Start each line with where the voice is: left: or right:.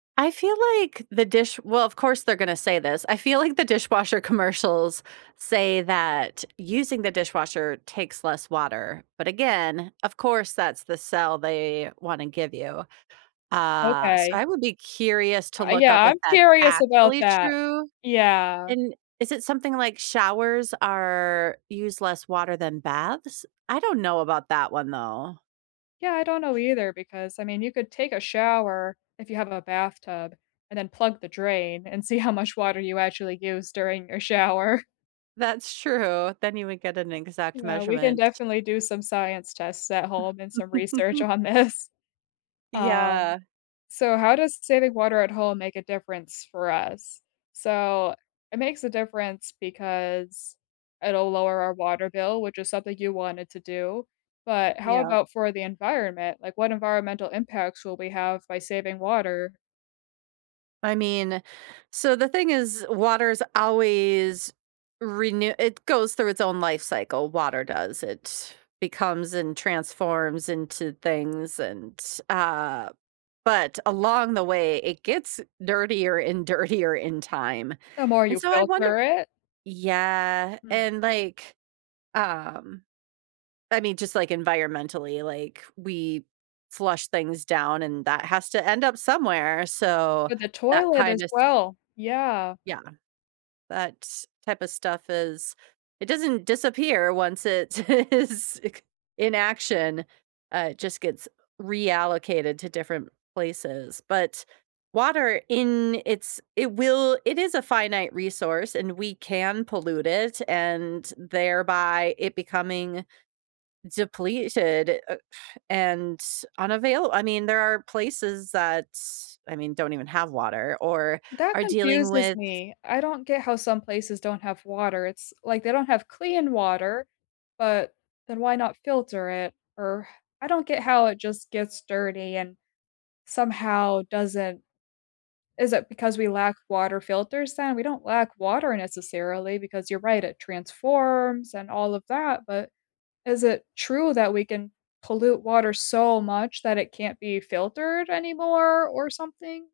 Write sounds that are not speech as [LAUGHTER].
right: I feel like the dish Well, of course they're gonna say this, I feel like the dishwasher commercials say that using the dishwasher takes less water, but again, of course, that's the sell they wanna give you, uh, so
left: Okay.
right: I would be curious to
left: Uh,
right: look
left: yeah,
right: up if
left: I'm
right: that's
left: curious about
right: actually
left: that.
right: true,
left: Yeah.
right: and is it something like showers are use less water than baths? I don't know about that one though.
left: Yeah, I don't know either, because I mean, you could take a shower if you have a bathtub, and then plug the drain, and see how much water you actually use during your shower.
right: That's true, then you would get an exact
left: Yeah, we can
right: measurement.
left: definitely do some science tests at home and some research
right: [CHUCKLES]
left: on this. Um,
right: Yeah.
left: so how does saving water at home make a difference for us? So, it makes a difference because it'll lower our water bill, which is something you wanted to do, but how
right: Yeah.
left: about for the environment? Like, what environmental impacts will we have by saving water?
right: I mean, so the thing is, water's always renew it goes through its own life cycle, water does, it becomes and transforms into things and, uh, but along the way it gets dirtier and dirtier in time,
left: The more
right: and
left: you
right: so I wonder
left: filter it?
right: Yeah,
left: Hmm.
right: and like, um I mean, just, like, environmentally, like, we flush things down and that has to end up somewhere, so
left: With the
right: that
left: toilet as
right: kinda s
left: well. Yeah.
right: Yeah, that's type of stuff is it doesn't disappear once it is it c in action, uh, it just gets reallocated to different places. But water in it's it will it is a finite resource, and we can pollute it, and thereby it becoming depleted, uh, and s unavail I mean, there are places that s I mean, don't even have water or
left: That
right: are dealing
left: confuses
right: with
left: me. I don't get how some places don't have water, it's like they don't have clean water, but then why not filter it, or I don't get how it just gets dirty and somehow doesn't Is it because we lack water filters then? We don't lack water necessarily, because you're right, it transforms and all of that, but is it true that we can pollute water so much that it can't be filtered anymore or something?